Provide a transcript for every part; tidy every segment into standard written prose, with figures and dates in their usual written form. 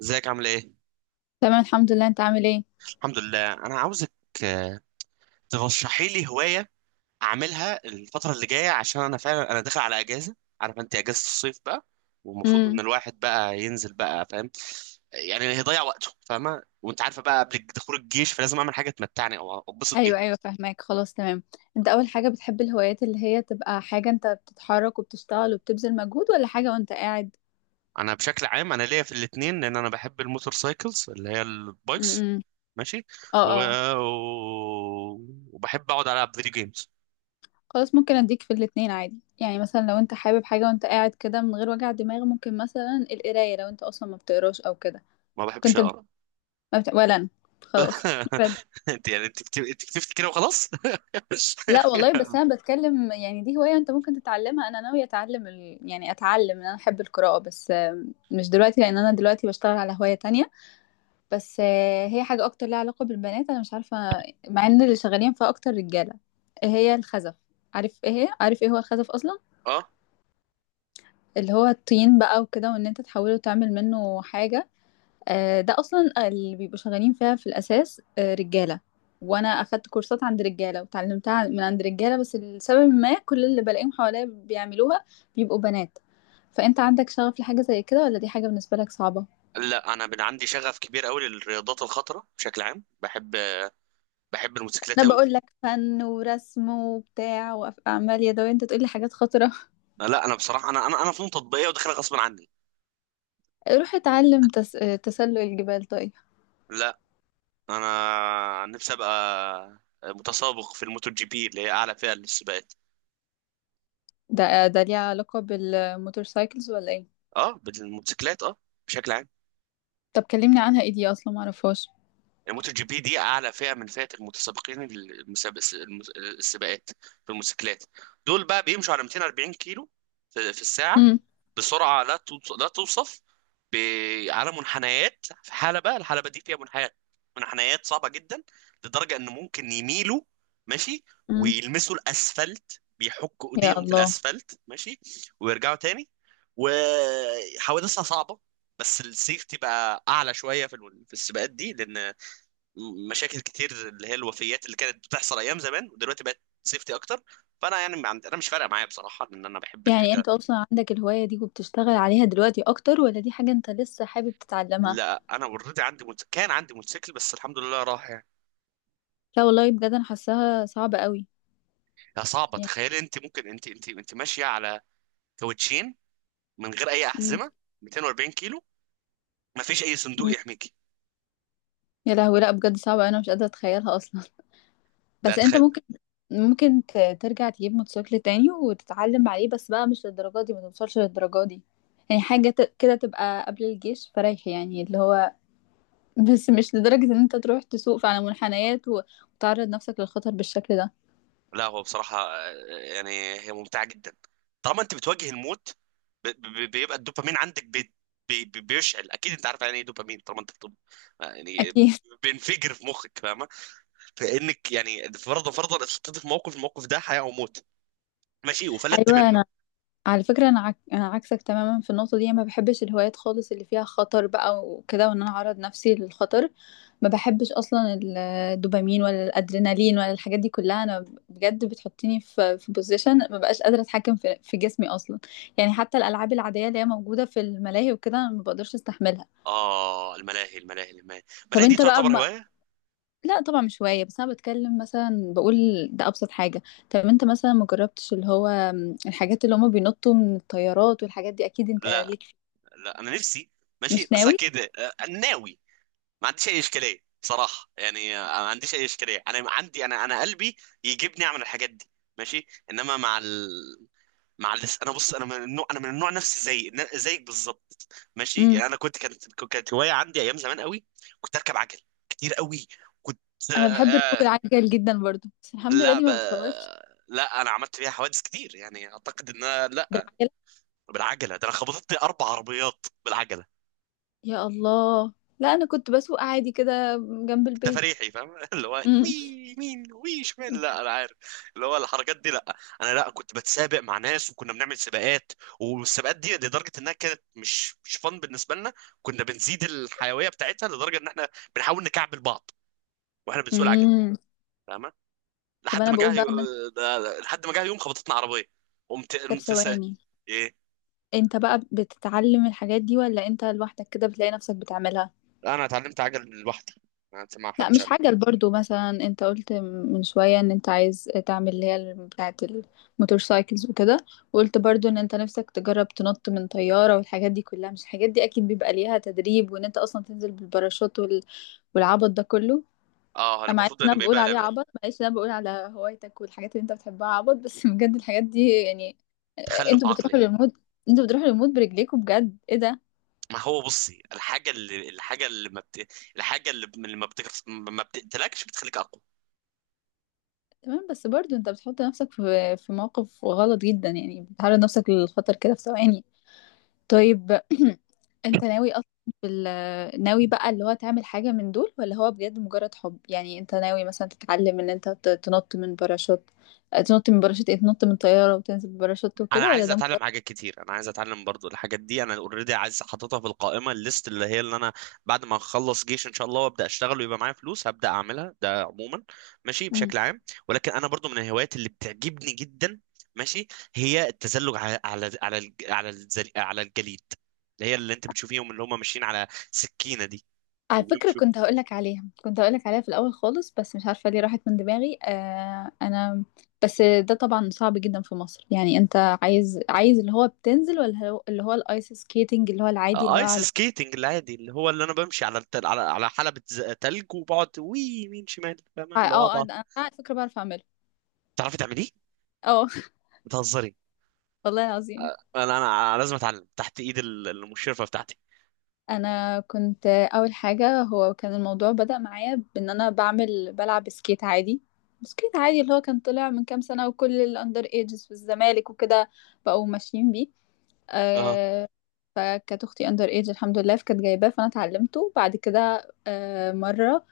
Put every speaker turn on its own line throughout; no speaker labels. ازيك عامل ايه؟
تمام، الحمد لله. انت عامل ايه؟
الحمد لله، انا عاوزك. آه، ترشحي لي هواية اعملها الفترة اللي جاية، عشان انا فعلا داخل على اجازة. عارف انت، اجازة الصيف بقى، والمفروض ان
امم.
الواحد بقى ينزل بقى، فاهم، يعني هيضيع وقته، فاهمة؟ وانت عارفة بقى، قبل دخول الجيش فلازم اعمل حاجة تمتعني او اتبسط
ايوه،
بيها.
ايوه، فاهماك. خلاص، تمام. انت، اول حاجه، بتحب الهوايات اللي هي تبقى حاجه انت بتتحرك وبتشتغل وبتبذل مجهود، ولا حاجه وانت قاعد؟
انا بشكل عام انا ليا في الاتنين، لان انا بحب الموتور سايكلز اللي هي البايكس.
امم.
ماشي.
اه،
و...
اه.
وبحب اقعد العب فيديو جيمز.
خلاص، ممكن اديك في الاتنين عادي. يعني مثلا لو انت حابب حاجه وانت قاعد كده من غير وجع دماغ، ممكن مثلا القرايه، لو انت اصلا ما بتقراش او كده.
ما بحبش
كنت بت...
اقرا.
ما بت... ولا انا. خلاص.
انت يعني انت كتبت كده وخلاص.
لا والله، بس انا بتكلم. يعني دي هواية انت ممكن تتعلمها. انا ناوية يعني اتعلم ان انا احب القراءة، بس مش دلوقتي لان انا دلوقتي بشتغل على هواية تانية. بس هي حاجة اكتر لها علاقة بالبنات. انا مش عارفة. مع ان اللي شغالين فيها اكتر رجالة. إيه هي؟ الخزف. عارف ايه هي؟ عارف ايه هو الخزف اصلا؟
اه.
اللي هو الطين بقى وكده، وان انت تحوله تعمل منه حاجة. ده اصلا اللي بيبقوا شغالين فيها في الاساس، رجاله. وانا اخدت كورسات عند رجاله وتعلمتها من عند رجاله، بس لسبب ما كل اللي بلاقيهم حواليا بيعملوها بيبقوا بنات. فانت عندك شغف لحاجه زي كده، ولا دي حاجه بالنسبه لك صعبه؟
لا، انا من عندي شغف كبير قوي للرياضات الخطره، بشكل عام بحب الموتوسيكلات
انا
قوي.
بقول لك فن ورسم وبتاع واعمال يدويه، انت تقول لي حاجات خطره.
لا، انا بصراحه انا فنون تطبيقيه، وداخلها غصب عني.
روح اتعلم تس... آه، تسلق الجبال. طيب.
لا، انا نفسي ابقى متسابق في الموتو جي بي، اللي هي اعلى فئه للسباقات.
ده ليه علاقه بالموتور سايكلز ولا ايه؟
اه، بالموتوسيكلات، اه، بشكل عام.
طب كلمني عنها، ايه دي اصلا؟ ما اعرفهاش.
الموتو جي بي دي اعلى فئه من فئه المتسابقين، المسابق، السباقات في الموتوسيكلات. دول بقى بيمشوا على 240 كيلو في الساعه.
امم.
بسرعه لا توصف، على منحنيات في حلبه. الحلبه دي فيها منحنيات، منحنيات صعبه جدا، لدرجه ان ممكن يميلوا. ماشي.
امم.
ويلمسوا الاسفلت، بيحكوا
يا
ايديهم في
الله.
الاسفلت. ماشي. ويرجعوا تاني. وحوادثها صعبه. بس السيفتي بقى اعلى شويه في السباقات دي، لان مشاكل كتير، اللي هي الوفيات اللي كانت بتحصل ايام زمان، ودلوقتي بقت سيفتي اكتر. فانا يعني ما عندي- انا مش فارقه معايا بصراحه، لان انا بحب
يعني
الحاجه.
انت اصلا عندك الهواية دي وبتشتغل عليها دلوقتي اكتر، ولا دي حاجة انت لسه حابب تتعلمها؟
لا، انا اوريدي كان عندي موتوسيكل، بس الحمد لله راح يعني.
لا والله بجد، انا حاساها صعبة قوي.
يا صعبه،
يعني.
تخيل انت ممكن انت ماشيه على كاوتشين، من غير اي
مم.
احزمه، 240 كيلو، ما فيش اي صندوق
مم.
يحميكي.
يا لهوي، لا بجد صعبة. انا مش قادرة اتخيلها اصلا.
لا،
بس انت
تخيل.
ممكن ترجع تجيب موتوسيكل تاني وتتعلم عليه، بس بقى مش للدرجة دي، ما توصلش للدرجة دي. يعني حاجة كده تبقى قبل الجيش فريح، يعني اللي هو. بس مش لدرجة ان انت تروح تسوق على منحنيات و- وتعرض نفسك للخطر بالشكل ده.
لا، هو بصراحه يعني هي ممتعه جدا، طالما انت بتواجه الموت. بيبقى الدوبامين عندك، بيشعل، اكيد انت عارف يعني ايه دوبامين، طالما انت يعني
اكيد.
بينفجر في مخك، فاهمه؟ فانك يعني، فرضا فرضا، اتحطيت في موقف، الموقف ده حياه او موت، ماشي، وفلتت منه.
ايوه. على فكرة، أنا عكسك تماما في النقطة دي. ما بحبش الهوايات خالص اللي فيها خطر بقى وكده، وإن أنا أعرض نفسي للخطر. ما بحبش أصلا ال- الدوبامين ولا الأدرينالين ولا الحاجات دي كلها. أنا بجد بتحطيني في بوزيشن، ما بقاش قادرة أتحكم في جسمي أصلا. يعني حتى الألعاب العادية اللي هي موجودة في الملاهي وكده أنا ما بقدرش أستحملها.
آه، الملاهي
طب
الملاهي دي
أنت بقى
تعتبر
ما...
هواية؟
لا طبعا، مش هواية. بس أنا بتكلم، مثلا بقول ده أبسط حاجة. طب أنت مثلا ما جربتش اللي هو الحاجات اللي هما بينطوا من الطيارات والحاجات دي؟ أكيد أنت
لا،
ليك.
لا، أنا نفسي، ماشي،
مش
بس
ناوي؟
أكيد، ناوي. ما عنديش أي إشكالية بصراحة، يعني ما عنديش أي إشكالية. أنا عندي أنا قلبي يجيبني أعمل الحاجات دي. ماشي، إنما أنا بص، أنا من النوع، نفسي زي زيك بالظبط. ماشي
امم.
يعني، أنا كنت كانت كانت هواية عندي أيام زمان قوي. كنت أركب عجل كتير قوي. كنت آه،
انا بحب ركوب
آه،
العجل جدا برضو، بس الحمد لله
لا
دي
ب...
ما بتخوفش.
لا، أنا عملت فيها حوادث كتير، يعني أعتقد لا.
بالعجله؟
بالعجله، ده انا خبطتني اربع عربيات بالعجله.
يا الله. لا، انا كنت بسوق عادي كده، جنب البيت.
تفريحي فاهم، اللي هو وي
امم.
يمين وي شمال، لا انا عارف، اللي هو الحركات دي، لا. انا، لا، كنت بتسابق مع ناس، وكنا بنعمل سباقات. والسباقات دي لدرجه انها كانت مش فن بالنسبه لنا. كنا بنزيد الحيويه بتاعتها لدرجه ان احنا بنحاول نكعبل بعض، واحنا بنسوق العجل،
امم.
فاهمه؟
طب
لحد
انا
ما جه،
بقول بقى ان.
لحد ما جه يوم خبطتنا عربيه. قمت
طب
قمت سا-
ثواني،
ايه؟
انت بقى بتتعلم الحاجات دي، ولا انت لوحدك كده بتلاقي نفسك بتعملها؟
انا اتعلمت عجل لوحدي، ما
لا
حدش
مش
علم.
عجل، برضو مثلا انت قلت من شوية ان انت عايز تعمل اللي هي بتاعة الموتور سايكلز وكده. وقلت برضو ان انت نفسك تجرب تنط من طيارة والحاجات دي كلها. مش الحاجات دي اكيد بيبقى ليها تدريب، وان انت اصلا تنزل بالباراشوت والعبط ده كله.
اه،
انا، معلش
المفروض
إن
ان
انا بقول
بيبقى
عليه عبط، معلش إن انا بقول على هوايتك والحاجات اللي انت بتحبها عبط، بس. بجد الحاجات دي يعني.
تخلف
انتوا
عقلي.
بتروحوا للمود، انتوا بتروحوا للمود برجليكوا، بجد ايه ده؟
ما هو بصي، الحاجة اللي الحاجة اللي ما بت... الحاجة اللي ب- اللي ما, بتك... ما بتقتلكش بتخليك أقوى.
تمام، بس برضو انت بتحط نفسك في موقف غلط جدا، يعني بتعرض نفسك للخطر كده في ثواني. طيب. انت ناوي اصلا ناوي بقى اللي هو تعمل حاجة من دول، ولا هو بجد مجرد حب، يعني انت ناوي مثلا تتعلم ان انت تنط من باراشوت. اه، تنط من باراشوت، ايه؟ تنط من طيارة وتنزل بباراشوت
أنا
وكده، ولا
عايز
ده مجرد.
أتعلم حاجات كتير، أنا عايز أتعلم برضو الحاجات دي. أنا أوريدي عايز أحطها في القائمة الليست، اللي هي اللي أنا بعد ما أخلص جيش إن شاء الله، وأبدأ أشتغل ويبقى معايا فلوس، هبدأ أعملها، ده عموما. ماشي، بشكل عام. ولكن أنا برضو من الهوايات اللي بتعجبني جدا، ماشي، هي التزلج على الجليد. اللي هي اللي أنت بتشوفيهم، اللي هم ماشيين على سكينة دي.
على فكرة، كنت هقولك عليها في الأول خالص، بس مش عارفة ليه راحت من دماغي. أنا. بس ده طبعا صعب جدا في مصر، يعني أنت عايز اللي هو بتنزل، ولا اللي هو الآيس سكيتنج، اللي هو العادي، اللي هو
ايس
على.
سكيتنج العادي، اللي هو اللي انا بمشي على التل... على على حلبة تلج، وبقعد وي يمين شمال، فاهمة؟
اه،
اللي هو
اه.
اقعد
أنا على فكرة بعرف أعمله.
تعرفي تعمليه؟
اه.
بتهزري؟
والله العظيم.
انا لازم اتعلم تحت ايد المشرفة بتاعتي.
أنا كنت أول حاجة، هو كان الموضوع بدأ معايا بإن أنا بلعب سكيت عادي. سكيت عادي اللي هو كان طلع من كام سنة، وكل الأندر ايجز في الزمالك وكده بقوا ماشيين بيه.
اه،
آه، فكانت اختي اندر ايج، الحمد لله، فكانت جايباه، فانا اتعلمته بعد كده، مره.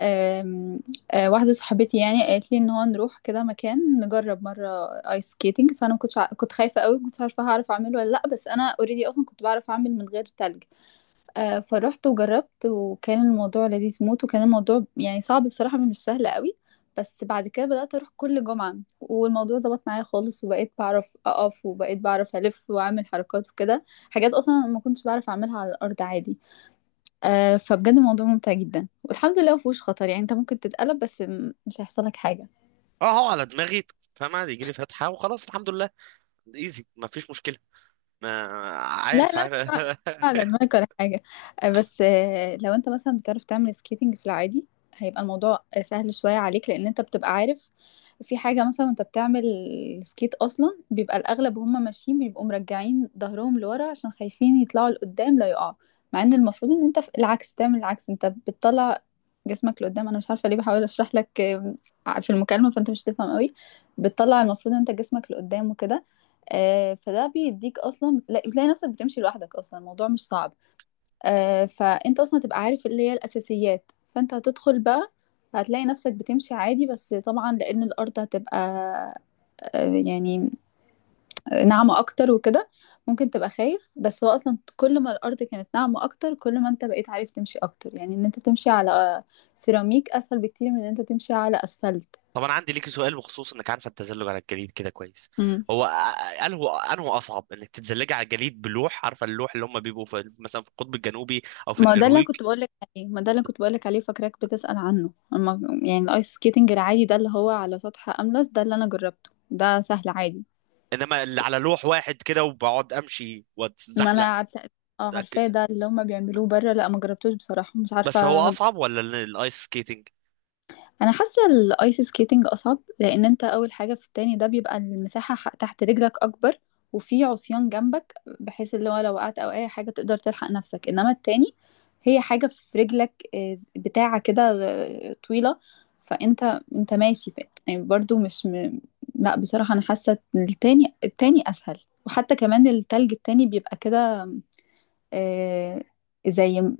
آم، واحده صاحبتي يعني قالت لي ان هو نروح كده مكان، نجرب مره ايس سكيتنج. فانا ما كنتش ع- كنت خايفه قوي، ما كنتش عارفه هعرف اعمله ولا لا، بس انا اوريدي اصلا كنت بعرف اعمل من غير تلج. فروحت وجربت، وكان الموضوع لذيذ موت، وكان الموضوع يعني صعب بصراحة، مش سهل قوي. بس بعد كده بدأت أروح كل جمعة، والموضوع ظبط معايا خالص، وبقيت بعرف أقف وبقيت بعرف ألف وأعمل حركات وكده. حاجات أصلا أنا ما كنتش بعرف أعملها على الأرض عادي. فبجد الموضوع ممتع جدا، والحمد لله مفهوش خطر. يعني أنت ممكن تتقلب، بس مش هيحصل لك حاجة.
اه، هو على دماغي، فاهمة؟ يجي لي فتحة وخلاص، الحمد لله. ايزي، ما فيش مشكلة. ما،
لا،
عارف،
لا،
عارف.
مش على دماغك ولا حاجة. بس لو انت مثلا بتعرف تعمل سكيتنج في العادي، هيبقى الموضوع، سهل شوية عليك، لأن انت بتبقى عارف. في حاجة مثلا انت بتعمل سكيت، أصلا بيبقى الأغلب وهم ماشيين بيبقوا مرجعين ظهرهم لورا عشان خايفين يطلعوا لقدام لا يقعوا. مع ان المفروض ان انت العكس، تعمل العكس. انت بتطلع جسمك لقدام. انا مش عارفة ليه، بحاول اشرح لك في المكالمة، فانت مش هتفهم قوي. بتطلع المفروض ان انت جسمك لقدام وكده. فده بيديك اصلا بتلاقي نفسك بتمشي لوحدك. اصلا الموضوع مش صعب. فانت اصلا تبقى عارف اللي هي الاساسيات، فانت هتدخل بقى، هتلاقي نفسك بتمشي عادي. بس طبعا لان الارض هتبقى، يعني، ناعمه اكتر وكده، ممكن تبقى خايف. بس هو اصلا كل ما الارض كانت ناعمه اكتر، كل ما انت بقيت عارف تمشي اكتر. يعني ان انت تمشي على سيراميك اسهل بكتير من ان انت تمشي على اسفلت.
طب انا عندي ليكي سؤال، بخصوص انك عارفة التزلج على الجليد كده كويس. هو قال هو انه اصعب انك تتزلجي على الجليد بلوح، عارفة اللوح اللي هم بيبقوا في، مثلا، في القطب الجنوبي او في
ما ده اللي
النرويج،
أنا كنت بقولك عليه، ما ده اللي أنا كنت بقولك عليه، فاكراك بتسأل عنه. أما يعني الايس سكيتنج العادي، ده اللي هو على سطح أملس، ده اللي أنا جربته، ده سهل عادي.
انما اللي على لوح واحد كده وبقعد امشي
ما أنا
واتزحلق.
عارفة. اه،
ده ك-
عارفاه. ده اللي هما بيعملوه بره. لا، ما جربتوش بصراحة، مش
بس هو
عارفة.
اصعب ولا الايس سكيتنج؟
انا حاسه الايس سكيتنج اصعب، لان انت اول حاجه في التاني ده بيبقى المساحه تحت رجلك اكبر، وفي عصيان جنبك، بحيث اللي هو لو وقعت او اي حاجه تقدر تلحق نفسك. انما التاني، هي حاجه في رجلك، بتاعه كده، طويله. فانت ماشي، يعني برضو، مش. لا بصراحه، انا حاسه إن التاني اسهل. وحتى كمان التلج التاني بيبقى كده، آه، زي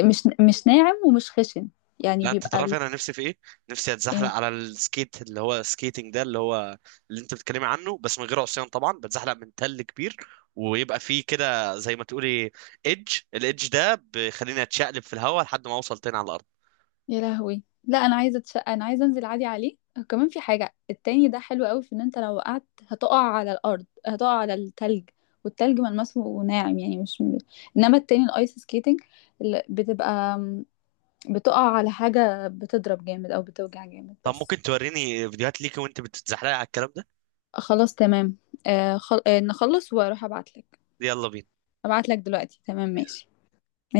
مش ناعم ومش خشن. يعني
لا، انت
بيبقى
تعرف انا نفسي في ايه؟ نفسي اتزحلق
ايه.
على السكيت، اللي هو سكيتنج، ده اللي هو اللي انت بتتكلمي عنه، بس من غير عصيان طبعا، بتزحلق من تل كبير، ويبقى فيه كده زي ما تقولي ايدج. الايدج ده بيخليني اتشقلب في الهواء لحد ما اوصل تاني على الارض.
يا لهوي، لا انا عايزه اتشقى، انا عايزه انزل عادي عليه. كمان في حاجه التاني ده حلو قوي، في ان انت لو وقعت هتقع على الارض، هتقع على التلج. والتلج ملمسه ناعم، يعني مش. انما التاني الايس سكيتنج، اللي بتبقى، بتقع على حاجه، بتضرب جامد او بتوجع جامد
طب
بس.
ممكن توريني فيديوهات ليكي وانت بتتزحلقي على الكلام ده؟
خلاص، تمام. آه خل... آه نخلص واروح ابعتلك.
يلا بينا.
ابعتلك دلوقتي، تمام، ماشي.